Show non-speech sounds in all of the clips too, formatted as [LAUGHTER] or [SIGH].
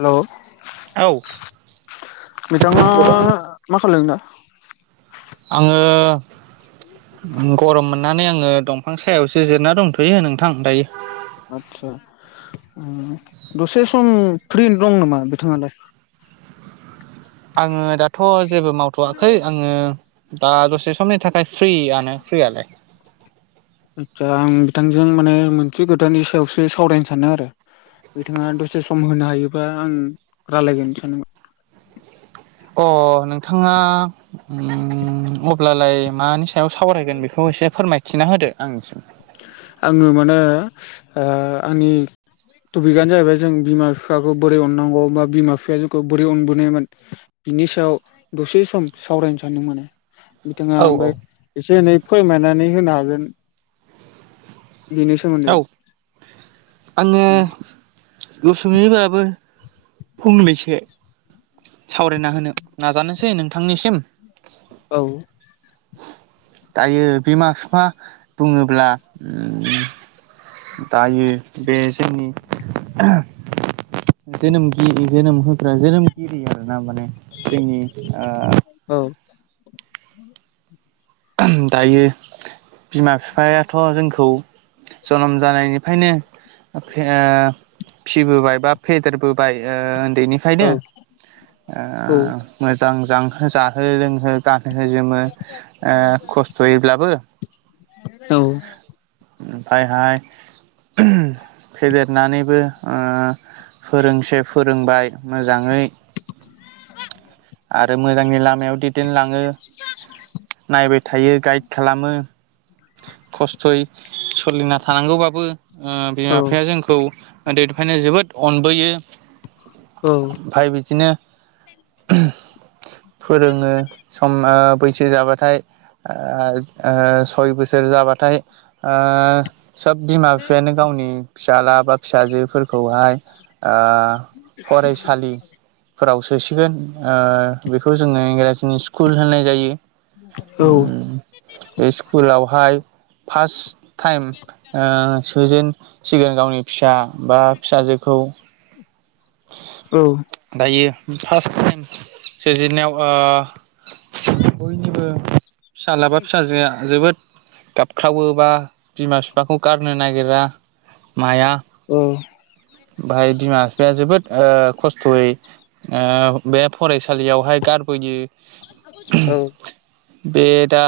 Hello औ बिथाङा मा खालाम दा आङो गरम मोननानै आङो दंफां सायावसो जिरना दंथ'यो नोंथां दायो। आदसा दसे सम फ्रि दं नामा बिथाङालाय [UNINTELLIGIBLE] आङो दाथ' जेबो मावथ'वाखै आङो दा दसे समनि थाखाय फ्र्रिआनो फ्रीयालाय गोथजों माने मोनसे गोदाननि सायावसो सावरायनो सानो आरो। बिथाङा दसे सम होनो हायोबा आं राय्लायगोन सानोमोन। अ नोंथाङा अब्लालाय मा सायाव सावरायगोन बेखौ एसे फोरमायथिना होदो आंनिसिम आङो माने आंनि टपिकआनो जाहैबाय जों बिमा बिफाखौ बोरै अनांगौ बा बिमा बिफाया जोंखौ बोरै अनबोनायोन। बिनि सायाव दसे सम सावरायनो सानदों मे बिथाङा औ औ ओमफ्राय एसे एनै फोरमायनानै होनो हागोन। बेनि सोमोन्दै औ आङो उसुमैफोराबो फुंलिसे सावरायना होनो नाजानोसै नोंथांनिसिम औ दायो बिमा बिफा बुङोब्ला दायो बे जोंनि जेनोम गि जेनोम होग्रा जेनोम कि माने जोंनि औ दायो बिमा बिफायाथ' जोंखौ जोनोम जानायनिफ्रायनो फिबोबाय बा फेदेरबोबाय उन्दैनिफ्रायनो औ औ मोजां जो जाहो लोंहो ग जोो खस्थ'यैब्लाबो औ ओमफ्रायहाय फेदेरनानैबो फोरोंसे फोरोंबाय मोजाङै आरो मोजांनि लामायाव दैदेनलाङो। नायबाय थायो गाइड खालामो। खस्थ'यै सोलिना थानांगौबाबो बिमा बिफाया जोंखौ उन्दैनिफ्रायनो जोबोद अनबोयो। औ ओमफफ्राय बिदिनो [UNINTELLIGIBLE] फोरोङो सम बैसो जाबाथाय सय बोसोर जाबाथाय सोब बिमा बिफायानो गावनि फिसाला बा फिसाजोफोरखौहाय फरायसालिफोराव सोसिगोन बेखौ जोङो इंराजिनि स्कुल होननाय जायो बे दावहाय फार्स्ट टाइम सोजेनसिगोन गावनि फिसा बा फिसाजोखौ औ दायो फार्स्ट टाइम सोजेननायाव बयनिबो फिसाज्लाबा फिसाजोआ जोबोद गाबख्रावोबा बिमा बिफाखौ गारनो नागिरा माया औ बाहाय बिमा बिफाया जोबोद खस्थ'यै बे फरायसालियावहाय गारबोयो बे दा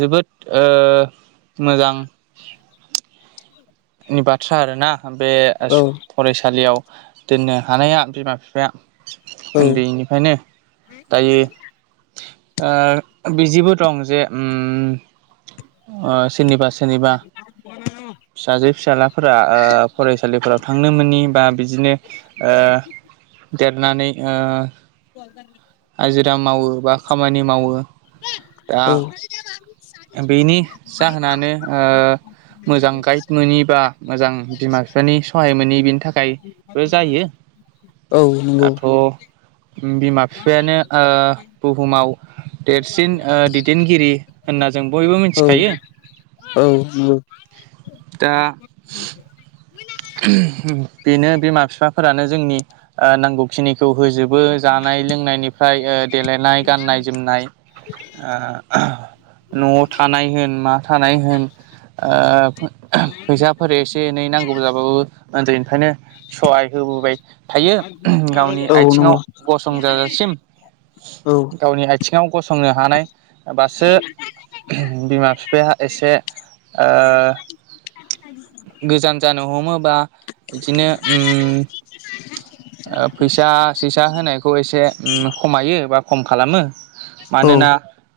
जोबोद मोजां नि बाथ्रा आरोना बे फरायसालियाव दोननो हानाया बिमा बिफाया उन्दैनिफ्रायनो दायो बिदिबो दं जे सोरनिबा सोरनिबा फिसाजो फिसाजलाफोरा फरायसालिफोराव थांनो मोनि बा बिदिनो [INAUDIBLE] देरनानै हाजिरा मावो बा खामानि मावो दा औ बेनि जाहोनानो मोजां गाइड मोनोनि बा मोजां बिमा बिफानि सहाय मोनोनि बिनि थाखायबो जायो औ नंगौ। दाथ' बिमा बिफायानो ओ बुहुमाव देरसिन दैदेनगिरि होनना जों बयबो औ मिथिखायो। औ नंगौ दा बेनो बिमा बिफाफोरानो जोंनि नांगौखिनि खौ होजोबो जानाय लोंनायनिफ्राय ओ देलेनाय गाननाय जोमनाय ओ न'वाव थानाय होन मा थानाय होन ओ फैसाफोर एसे एनै नांगौब्लाबो उन्दैनिफ्रायनो सहाय होबोबाय थायो गावनि औ आइथिङाव नंगौ गसंजाजासिम औ गावनि आइ थिङाव गसंनो हानाय बासो बिमा बिफाया एसे ओ गोजान जा नो हमोबा इदिनो उम फैसा सैसा होनायखौ एसे खमायो बा खम खालामो। औ मानोना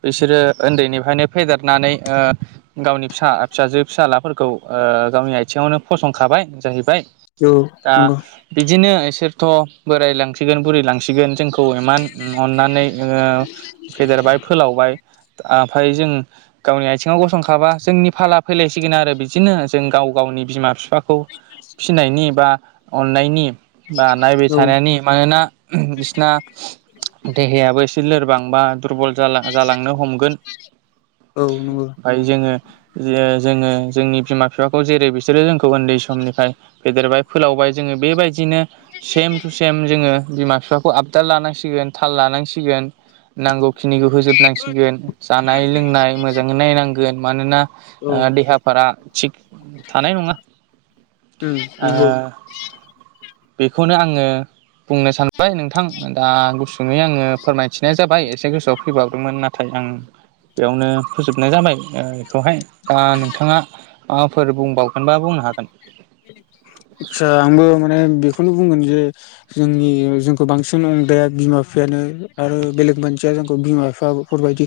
बिसोरो उन्दैनिफ्रायनो फेदेरनानै ओ गावनि फिसा फिसाजो फिसालाफोरखौ गावनि आथिङावनो फसंखाबाय जाहैबाय दा नंगौ बिदिनो सोरथ' बोरायलांसिगोन बुरैलांसिगोन जोंखौ इमान अननानै ओ फेदेरबाय फोलावबाय ओमफ्राय जों गावनि आथिङाव गसंखाबा जोंनि फाला फैलायसिगोन आरो बि दिनो जों गाव गावनि बिमा बिफाखौ फिसिनायनि बा अननायनि बा नायबाय औ थानायनि मानोना बिसना देहायाबो एसे लोरबां बा दुरबल जालांनो हमगोन। उम ओफाय जोङो जोङो जोंनि बिमा बिफाखौ जेरै बिसोरो जोंखौ उन्दै समनिफ्राय फेदेरबाय फोलावबाय जोङो बेबायदिनो सेम टु सेम जोङो बिमा बिफाखौ आपडा लानांसिगोन जों थाल लानांसिगोन। नांगौ खिनिखौ होजोबनांसिगोन जानाय लोंनाय मोजाङै नायनांगोन मानोना ओ देहाफोरा थिग थानाय नङा। उम नोंंगौ ओ बेखौनो आङो बुंनो सानबाय नोंथां दा गुसुङै आङो फोरमायथिनाय जाबाय एसे गोसोआव फैबावदोंमोन नाथाय आं बेयावनो फोजोबनाय जाबाय बेखौहाय दा नोंथाङा माबाफोर बुंबाव गोनबा बुंनो हा जा मुं [UNINTELLIGIBLE] माने बेखौनो बुंगोन जे जोंनि जोंखौ बांसिन अनग्राया बिमा बिफायानो आरो बेले गुबुन मानसिया बिमा बिफाफोरबायदि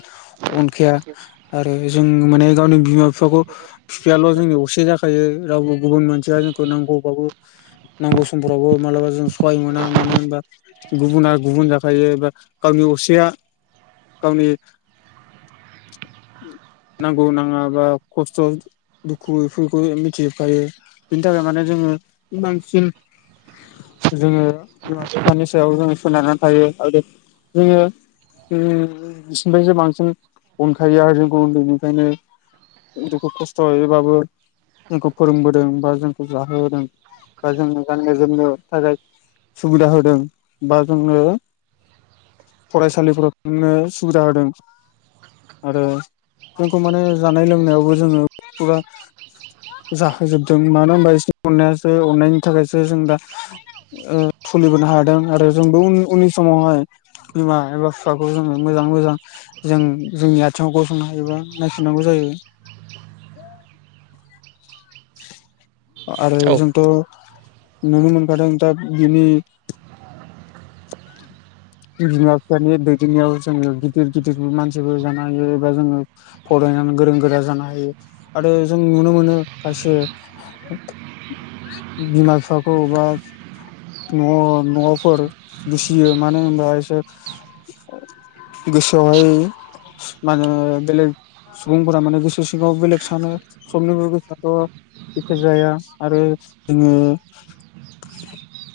अनखाया आरो जों माने गावनि बिमा [UNINTELLIGIBLE] फिफांखौ बिफायाल' जोंनि असे जाखायो। रावबो गुबुन मानसिया जोंखौ नांगौबाबो नांगौ समफोरावबो मालाबा जों सहाय मोना मानो ओनबा गुबुना गुबुन जाखायो बा गावनि असेया गावनि नांगौ नाङा बा खस्थ' दुखु बेफोरखौ मिथि खायो बिनि थाखाय माने जोङो बांसिन जोङो बिमा बिफानि सायाव जो सोनारनानै थायो आरो जोङो बिसिनिफ्रायसो बांसिन अनखायो आरो जों उन्दैनिफ्रायनो दुखुु खस्थ'यैबाबो जोंखौ फोरोंबोदों बा जोंखौ जाहोबोदों बा जों गाननो जोमनो थाखाय सुबिदा होदों बा जोनो फरायसालिफोराव थांनो सुबिदा होदों। आरो जोंथ' माने जानाय लोंनायावबो जोङो फुरा जाहोजोबदों मानो होनबा [UNINTELLIGIBLE] अननायासो अननायनि थाखायसो जों दा [UNINTELLIGIBLE] हादों आरो जोंबो उननि समावहाय बिमा एबा बिफाखौ जोङो मोजाङै मोजां जों जोंनि आथिङाव गसंनो हायोबा नायफनांगौ जायो [UNINTELLIGIBLE] [UNINTELLIGIBLE] आरो औ जोंथ' नुनो मोनखादों दा बिनि बिमा बिफानि दैदेननायाव जोङो गिदिर गिदिर मानसिबो जानो हायो एबा जोङो फराय नानै गोरों गोरा जानो हायो आरो जों नुनो मोनो खायसे बिमा बिफाखौ एबा न नवावफोर दुसियो मानो होनबा इसोर गोसोआवहाय माने बेलेग सुबुंफोरा माने गोसो सिगाङाव बेलेग सानो समनिबो गोसोआथ' एखे जाया आरो जोङो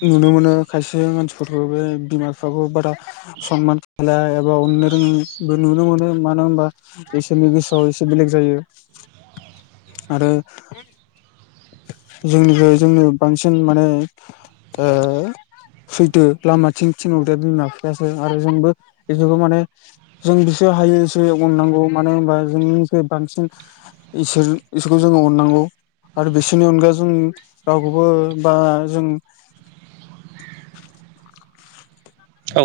नुनो मोनो खायसे मानसिफोरखौ बे बिमा बिफाखौ बारा सनमान होया एबा अननो रोङै बेदिबो नुनो मोनो मानो होनबा बिसोर नि गोसोआव एसे बेले जायो आरो जोंनिफ्राय जोंनो बांसिन माने सैथो लामाथिं थिनदो बिमा बिफायासो आरो जोंबो बेसोरखौ माने जों जेसे हायो बेसे अननांगौ मानो होनबा जोंनिफ्राय बांसिन इसोर इसोरखौ जोंङो अननांगौ आरो बिसोरनि अनगा जों रावखौबो बा जों औ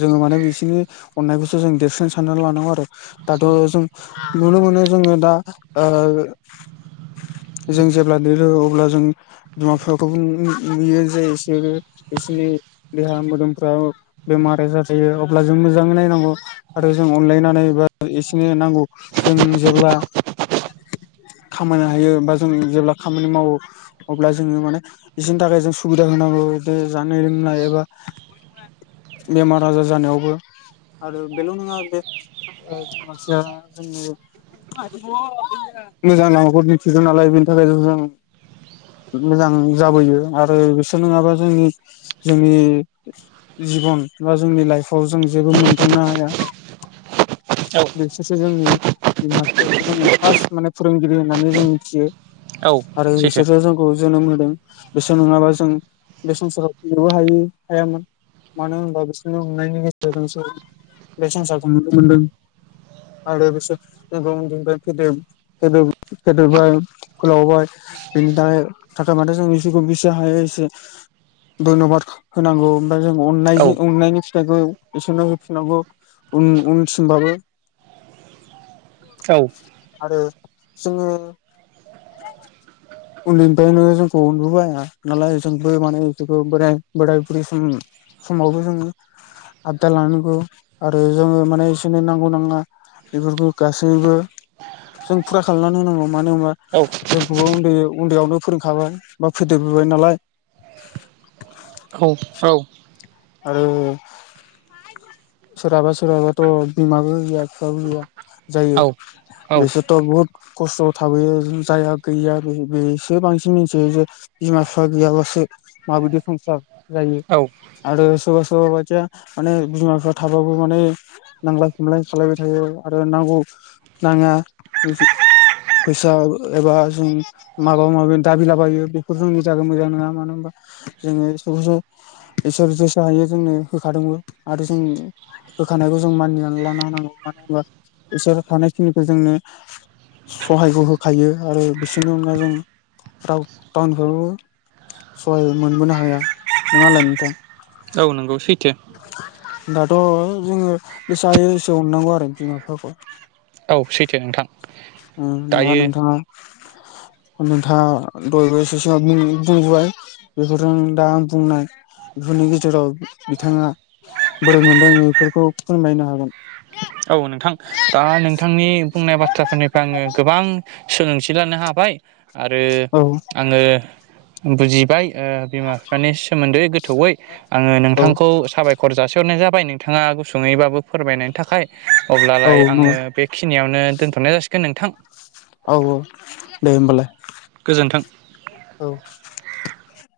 जोङो माने बिसनि अननायखौसो जों देरसिन साननानै लानांगौ आरो दाथ' जों नुनो मोनो मोनो जोङो दा ओ जों जेब्ला लिरो अब्ला जों बिमा बिफाखौ नुयो जे इसोरो इसोरनि देहा मोदोमफ्राव बेमार आजार जायो अब्ला जों मोजाङै नायनांगौ आरो जों अनलायनानै बा इसिनो नांगौ। जों जेब्ला खामायनो हायो बा जों जेब्ला खामानि मावो अब्ला जोङो माने बिसिनि थाखाय जों सुबिदा होनांगौ जे जानाय लोंनाय एबा बेमार आजार जानायावबो आरो बेल' नोङा [UNINTELLIGIBLE] मोजां लामाखौ दिन्थिदों नालाय बेनि थाखायथ' जों मोजां जाबोयो आरो बिसोर नङाबा जोंनि जोंनि जिबन बा जोंनि लाइफआव जों जेबो मोनदांनो हाया। औ बेसोरसो जोंनि बिमा बिफायासो‌ जोंनि फार्स्ट माने फोरोंगिरि होननानै जों मिथियो। औ आरो सैथो इसोर जोंखौ जोनोम होदो। बिसोर नङाबा जों बे संसाराव [UNINTELLIGIBLE] बो हायो हायामोन। मानो होनबा बिसोरनि अननायनि गेजेर बे संसारखौ नुनो मोनदों। आरो बिसोर जोंखौ उन्दैफ्रायनो फेदेर फेदेरबाय फोलावबाय। बेनि थाखाय थाखाय जों बिसोरखौ बेसे हायो एसे। धयन'बाद होनांगौ ओमफ्राय जों औ अनायजों अननायनि फिथाइखौ बेसोरनो होफिननांगौ उन उनसिम बाबो औ जोङो उन्दैनिफ्रायनो जोंखौ अबोबाया नालाय जोंबो मानेखौ बोराय बोराय बुरै सम समावबो जोङो आबदाल लानांगौ आरो जोङो माने इसिनि नांगौ नाङा बेफोरखौ गासैबो जों फुरा खालामनानै होनांगौ मानो होनबा औ जोंखौबो उन्दै उन्दैयावनो फोरोंखाबाय बा फेदेरबो गय नालाय औ औ आरो सोरहाबा सोरहाबाथ' बिमाबो गैया बिफाबो गैया जायो। औ औ बेसे बहुत खस्थ'आव थाबोयो जाया गैया बेसो बांसिन मिथियो जे बिमा बिफा गैयाबासो माबायदि संसार जायो। औ आरो सोरबा सोरबा बायदिया माने बिमा बिफ्रा थाबाबो माने नांजलाय खमलाय खालामलायबाय थायो। आरो नांगौ नाङा फैसा एबा जों माबा माबि दाबिलाबायो बेफोर जोंनि थाखाय मोजां नङा मानो होनबा जोङो स' इसोर जोसाो हायो जोंनो होखादोंबो आरो जों होखानायखौ जों मानिनानै लाना होनांगौ बिसोर थानायखिनिखौ जोंनो सहायखौ होखायो आरो बिसोरनि उनाव जों टाउनफ्रबो सहाय मोनबोनो हाया नङालाय नोंथां औ नंगौै। दाथ' जोङो बेसेायो एसे अननांगौ आरो बिमा बिफाखौ औ सैथो नोंथां दा दायो नोंथाङा नोंथाङ दय बोसो सिमाव बुंबोबाय बेफोरजों दा आं बुंनाय। बेफोरनि गेजेराव बिथाङा बोरै मोनलङ बेफोरखौ फोरमायनो हागोन। औ नोंथां दा नोंथांनि बुंनाय बाथ्राफोरनिफ्राय आङो गोबां सोलोंथि लानो हाबाय आरो औ आङो बुजिबाय बिमा बिफानि सोमोन्दै गोथौयै आङो औ नोंथांखौ साबायखर जासिहरनाय जाबाय नोंथाङा गुसुङैबाबो फोरमायनायनि थाखाय औ अब्लालाय नंगौ आङो बेखिनियावनो दोनथ'नाय जासिगोन नोंथां औ औ दे होमबालाय गोजोन्थों औ